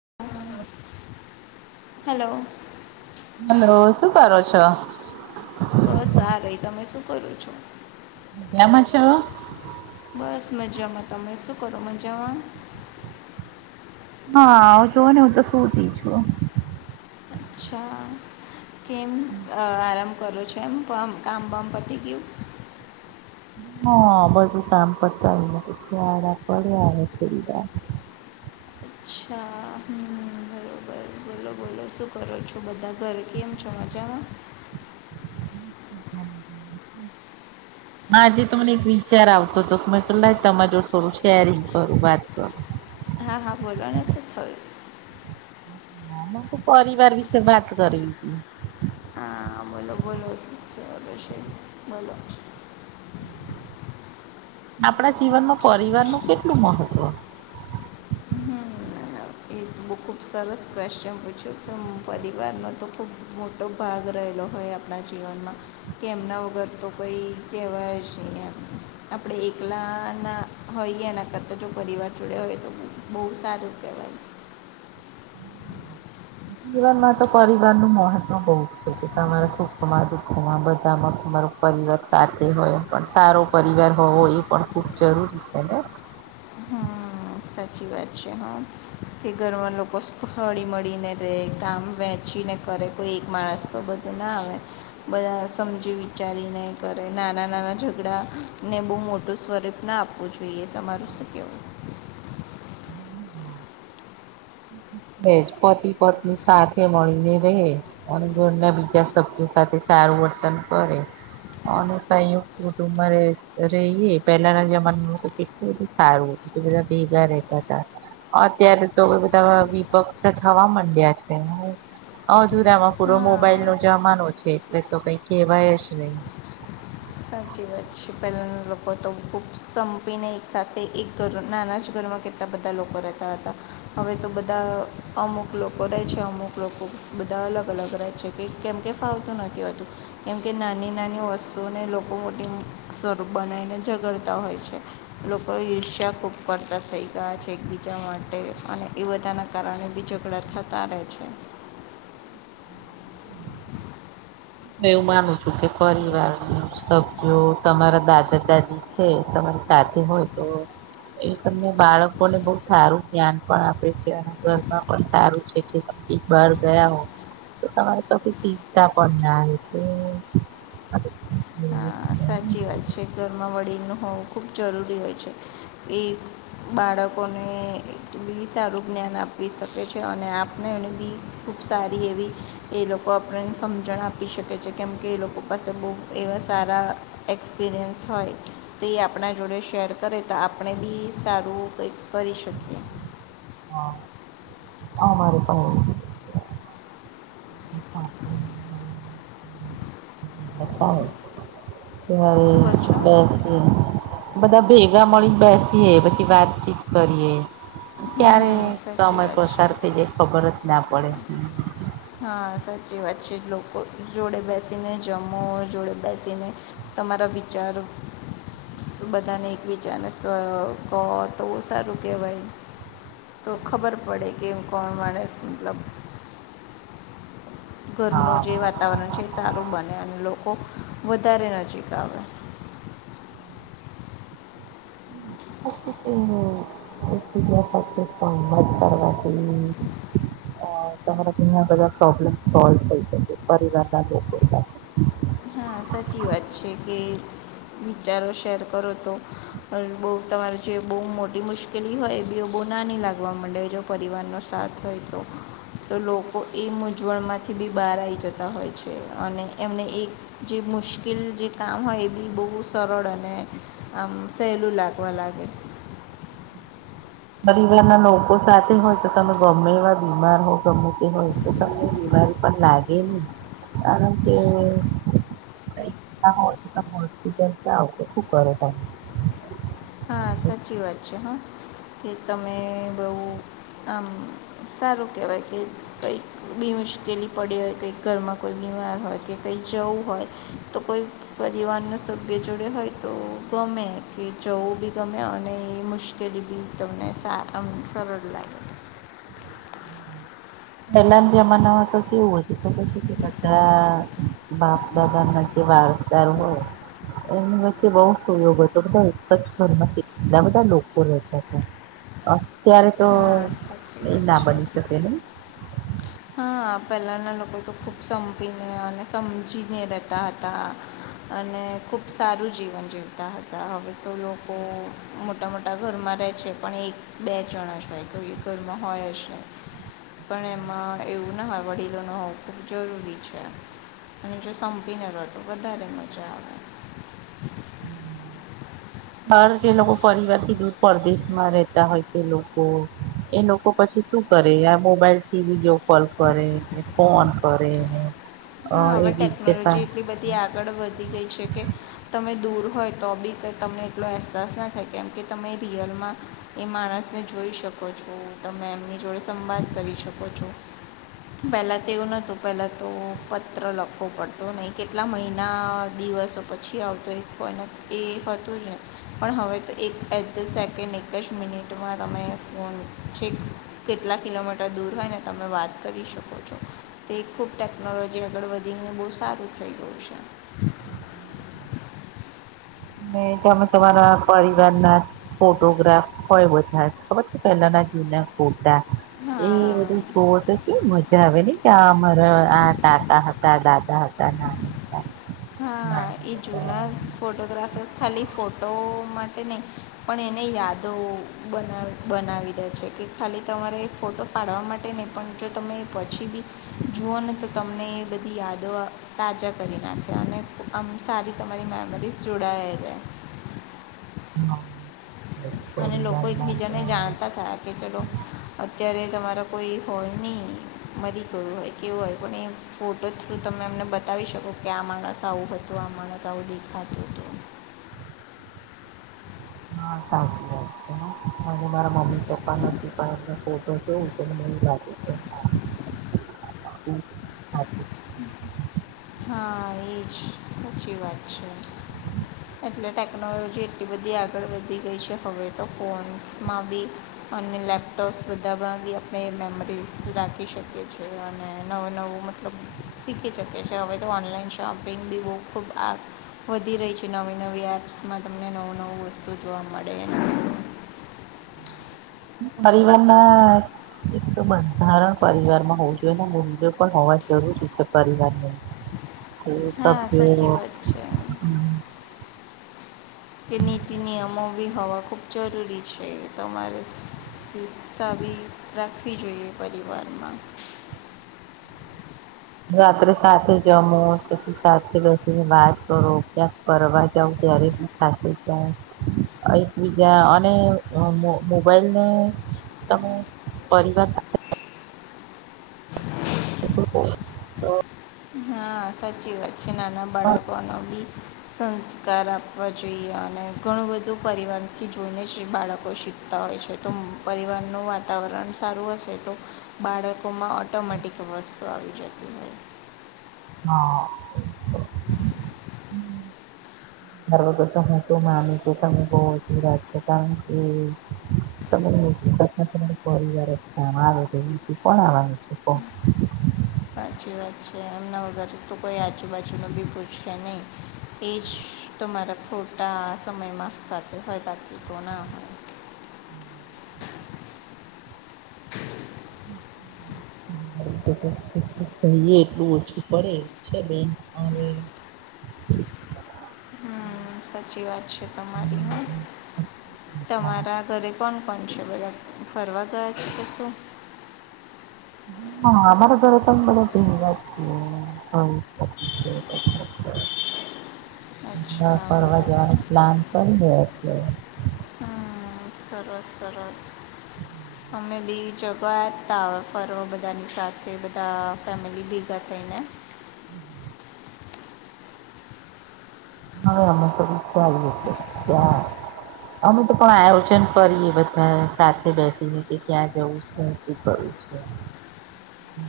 હન હન hello. Hello શું કરો છો? બસ આ રઈ. તમે શું કરો છો? મજામાં છો? બસ મજામાં. તમે શું કરો મજામાં? ના, અવ જોવોને હું તો સૂતી છું. અચ્છા. કેમ આરા કરો છો. એમ તો એમ કામ-બામ પતિ ગયું? ના બધું કામ પતાવીને આડા પડ્યા અવે થોડીવાર. [inaudible] અચ્છા. હમ બરોબર. બોલો બોલો શું કરો છો બધા ઘરે કેમ છો? અજામા? [inaudible] આજે તો મને એક વિચાર આવતો તો મેં પેહલા જ તમાર જોડ થોડું શેરિંગ કરું. વાત કરું. હા હા બોલો ને શું થયું તો પરીવાર વિશે વાત કરવી તી. હા બોલો બોલો. શું ચાલે છે બોલો. [inaudible] આપડા જીવનમાં પરિવારનું કેટલું મહત્વ? [unintelligible] બઉ ખૂબ સરસ કવેશ્ચન પૂછ્યું કે પરિવારનો તો ખૂબ મોટો ભાગ રહેલો હોય આપડા જીવનમાં કે એમના વગર તો કઈ કહેવાય જ નઈ એમ. આપડે એકલા ના હોઈએ. એના કરતા જો પરિવાર જોડે હોય તો બહુ સારું કેવાય. જીવનમાં તો પરિવારનું મહત્વ બઉ જ છે કે તમારા સુખમાં દુખમાં બધામાં તમારો પરિવાર સાથે હોય પણ સારો પરિવાર હોવો એ પણ ખુબ જરૂરી છે ને. [inaudible] હમ સાચી વાત છે. હન કે ઘરમાં લોકો હળી-મળીને રે કામ વહેચીને કરે. કોઈ એક માણસ પર બધું ના આવે બધા સમજી વિચારીને કરે નાના ના નાના ઝઘડાને બઉ મોટું સ્વરૂપ ના આપવું જોઈએ. તમારું શું કેવું? પતિ-પત્ની સાથે મળીને રહે. અને ઘરના બીજા સભ્યો સાથે સારું વર્તન કરે અને સંયુક્ત કુટુંબમાં રે રહીએ. પેલાના જમાનામાં તો કેટલું બધું સારું બધા ભેગા રહેતા તા. અત્યારે તો લવિપક્ષ થવા મંડ્યા છે. અધુરામાં પૂરો મોબાઈલનો જમાનો છે. એટલે તો કઈ કેહેવાય જ નહી. [inaudible] સાચી વાત છે. પહેલાના લોકો તો ખૂબ સંપીને એક સાથે એક ઘર નાના જ ઘરમાં કેટલા બધા લોકો રહેતા હતા. હવે તો બધા અમુક લોકો રેહ છે. અમુક લોકો બધા અલગ અલગ રહે છે કે કેમ કે ફાવતું નથી હોતું કેમ કે નાની નાની વસ્તુને લોકો બહુ મોટી સ્વરૂપ બનાવીને ઝગડતા હોય છે લોકો ઈર્ષ્યા ખૂબ કરતા થઈ છે એકબીજા માટે અને એ બધાના કારણે બી ઝઘડા થતા રહે છે [inaudible] [inaudible] એવું માનું છું કે પરિવાર ન સભ્યો તમારા દાદા દાદી છે તમા સાથે હોય તો એ તમને બાળકોને બહું સારું જ્ઞાન પણ આપે છે અને ઘરમાં પણ સારું છે કે કઈક બાર ગયા હો તો તમારે ત્યાંથી શીખતા પણ ના રીતે [unintelligible] હા સાચી વાત છે ઘરમાં વડીલનું હોવું ખૂબ જરૂરી હોય છે એ બાળક બાળકોને એ બી સારું જ્ઞાન આપી શકે છે અને આપને એને બી ખૂબ સારી એવી એ લોકો આપણને સમજણ આપી શકે છે કેમ કે એ લોકો પાસે બહુ એવા સારા એક્સપિરિયન્સ હોય તે આપણા જોડે શેર કરે તો આપણે બી સારું કંઈક કરી શકીએ હા આ મારે પણ તા થતા હોય શું કહો છો હવે બેસી બધા ભેગા મળીને બેસી એ પછી વાતચિત કરીએે હમ ક્યારે સાચી સમય વાત છે પસાર થઈ જાય ખબર જ ના પડે જેવા છે લોકો જોડે બેસીને જમો જોડે બેસીને તમારા વિચાર બધા બધાને એકબીજાને સ્વરો કહો તો સારું કહેવાય તો ખબર પડે કે કોણ માણસ મતલબ ઘરનું હા જે વાતાવરણ છે એ સારું બને અને લો વધારે નજીક આવે હો [unintelligible] અ તમારા ઘણા બધા પ્રોબ્લેમ સોલ્વ થઈ શકે પરિવાર ના લોકો સાથે હા સાચી વાત છે કે વિચારો શેર કરો તો બહુ તમારે જે બહુ મોટી મુશ્કેલી હોય એ ભી બ કોનાની લાગવા માંડે જો પરિવારનો સાથ હોય તો તો લોકો એ મૂંઝવણમાંથી બી બહાર આવી જતા હોય છે અને એમને એક જે મુશ્કેલ જે કામ હોય એ બી બહુ સરળ અને આમ સહેલું લાગવા લાગે [unintelligible] પરિવાર માં લોકો સાથે હોય તો તમે ગમે એવા બીમાર હો ગમે તે હોય તો તમને બીમારી પણ લાગે ને કારણ કે હો તો તમે હોસ્પિટલ આવ શું કરો તમે હા સાચી વાત છે હા કે તમે બહુ આમ સારું કહેવાય કે કંઈક બી મુશ્કેલી પડી હોય કંઈક ઘરમાં કોઈ બી હોય કે કઈ જવું હોય તો કોઈ પરિવારના સભ્ય જોડે હોય તો ગમે મે કે જવું બી ગમે અને એ મુશ્કેલી બી તમને સાથ આવવું સરળ લાગે [unintelligible] પેલા ના જમાનામાં તો કેવું હતું તો ખબર છે કે બધા બાપ દાદા [inaudible] લોકો રહેતા હતા અત્યારે તો હા સાચી એ વાત ના છે બની શકે ને હા પહેલાના લોકો તો ખૂબ સંપીને અને સમજીને રહેતા હતા અને ખુબ સારું જીવન જીવતા હતા હવે તો લોકો મોટા મોટા ઘરમાં રહે છે પણ એક બે જણા જ હોય તો એ ઘરમાં હોય પણ એમાં એવું ના હોય વડીલોનું હોવું ખૂબ જરૂરી છે. અને જો સંપીને રેતો વધારે મજા આવે. [inaudible] હાર જે લોકો પરિવાર થી દૂર પરદેશમાં રેતા હોય છે. તે લોકો એ લોકો પછી શ શું કરે મોબાઈલ થી વિડીયો કોલ કરેને ફોન કરેને હા હવે ટેકનોલોજી એટલી બધી આગળ વધી ગઈ છે કે તમે દૂર હોય તો બી કંઈ તમને એટલો અહેસાસ ના થાય કેમ કે તમે રિયલમાં એ માણસને જોઈ જોઈ શકો છો. તમે એમની જોડે સંવાદ કરી શકો છો. પેલા તો એવું નતું પેલા તો પત્ર લખવો પડતો નહીં કેટલા મહિના દિવસો પછી આવતો એક કોઈને એ હતું ને. પણ હવે તો એક એ ધ સેકન્ડ એક જ મિનિટમાં તમે ફોન છે. કેટલા કિલોમીટર દૂર હોયને તમે વાત કરી શકો છો તે ખૂબ ટેકનોલોજી જે આગળ વધીને બહુ સારું થઈ ગયું છે. તમે તમારા પરિવાર ના ફોટોગ્રાફ હોય બધા જ ખબર છે પેલના ના ફોટા. એ બધું હા જોવ તો કેમ મજા આવે ને કે આ અમારા આ કાકા હતા દાદા હતા. [unintelligible] નાના હા એ હતા એમ. જૂનાસ ફોટોગ્રાફર ખાલી ફોટો માટે નહીં પણ એને યાદો બનાવ બનાવી દે છે. કે ખાલી તમારે ફોટો પાડવા માટે નહીં પણ જો તમે પછી બી જુઓ ને તો તમને એ બધી યાદો તાજા કરી નાખે. અને આમ સારી તમારી મેમરીઝ જોડાયે જાય. હા. અને લોકો એકબીજાને જાણતા થયા કે ચલો અત્યારે તમારા કોઈ હોલ નહીં મરી ગયું હોય કેવું હોય પણ એ ફોટો થ્રુ તમે એમ ત બતાવી શકો કે આ માણસ આવું હતું આ માણસ આવું દેખાતું હતું. [inaudible] હા સાચી વાત છે. મને મારા મમ્મી પપ્પા નથી પણ મેં ફોટો જોઉું [unintelligible] હા એજ સાચી વાત છે. એટલે ટેકનોલોજી એટલી બધી આગળ વધી ગઈ છે. હવે તો ફોન્સમાં બી અને લેપટોપ્સ બધામાં બી આપણે મેમરીઝ રાખી શકીએ છીએ. અને નવું નવો મતલબ શીખ શકે છે. હવે તો ઓનલાઈન શોપિંગ બી બો ખુબ આગ વધી રહી છે. નવી નવી એપ્સમાં તમને નવું નવું વસ્તુ જોવા મળે એમ. [inaudible] પરિવારના એક તો બંધારણ પરિવાર માં હોવું જોઈને મૂલ્યો પણ હોવા જરૂરી છે પરિવારની. હા સાચી વાત છે [unintelligible] કે નીતિ નિયમો ભી હાવા ખૂબ જરૂરી છે. તમારે સુસ્તા બી રાખવી જોઈએ પછી વારમાં [inaudible] રાત્રે સાથે જમો પછી સાથે બેસીને વાત કરો ક્યાંક કરવા જાવ ત્યારે સાથે એકબીજા અને મોબાઈલને તમે પરિવાર સાથે [unintelligible] હા સાચી વાત છે. નાના બાળકો ન બી સંસ્કાર આપવા જોઈએ. અને ઘણું બધું પરિવારથી જોઈને જ બાળકો શીખતા હોય છે. તો પરિવારનું વાતાવરણ સારું હશે તો બાળકોમાં ઓટોમેટિક વસ્તુ આવી જતી હોય. હા. [unintelligible] હમ્મ. ઘર વગર તો હું શું માનું છું તમે બહરાત છો કારણકે [inaudible] તમા પરિવાર સા આવે કોણ આવાનું છે [unintelligible] સાચી વાત છે એમના વગર તો કોઈ આજુબજુ ન ભીભૂછશે નહી. એ જ તમારા ખોટા સમય માફ સાથે હોય બાકી તો ના હોય [unintelligible] થઈ એટલું ઓછી પડે છે બેન આવે હ હા સાચી વાત છે એના તમારી હ. માટેના તમારા ઘરે કોણ કોણ ષબ ફરવા ગયા છે શૂ હ અમારે ઘરે તમે બડ પી [unintelligible] [unintelligible] અચ્છા ફરવા બરોબર જવાનું પ્લાન કરી રહ્યા છે. હમ સરસ, સરસ. અમે બી ફ બધાની સાથે બા ફેમિલી એને હમ્મ [unintelligible] અમે તો પણ આયોજન કરીએ બધા સાથે બેસીએ કે ક્યાં જવું શું કરું [unintelligible]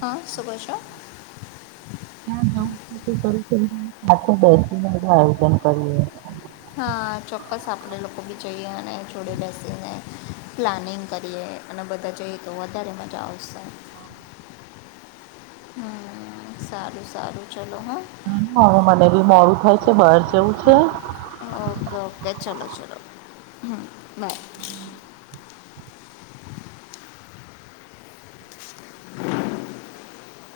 હા સુ ત્યાં જવું કર આયોજન કરી હા ચોક્કસ આપડે લોકો બી જઈએ અને જોડે બેસીને પ્લાનિંગ કરીએ. અને બધા જઈએ તો વધારે મજા આવશે. હા હમ સારું સારું છે. મને બી મોડું થાય છે, બાર જેવું છે. હ બાય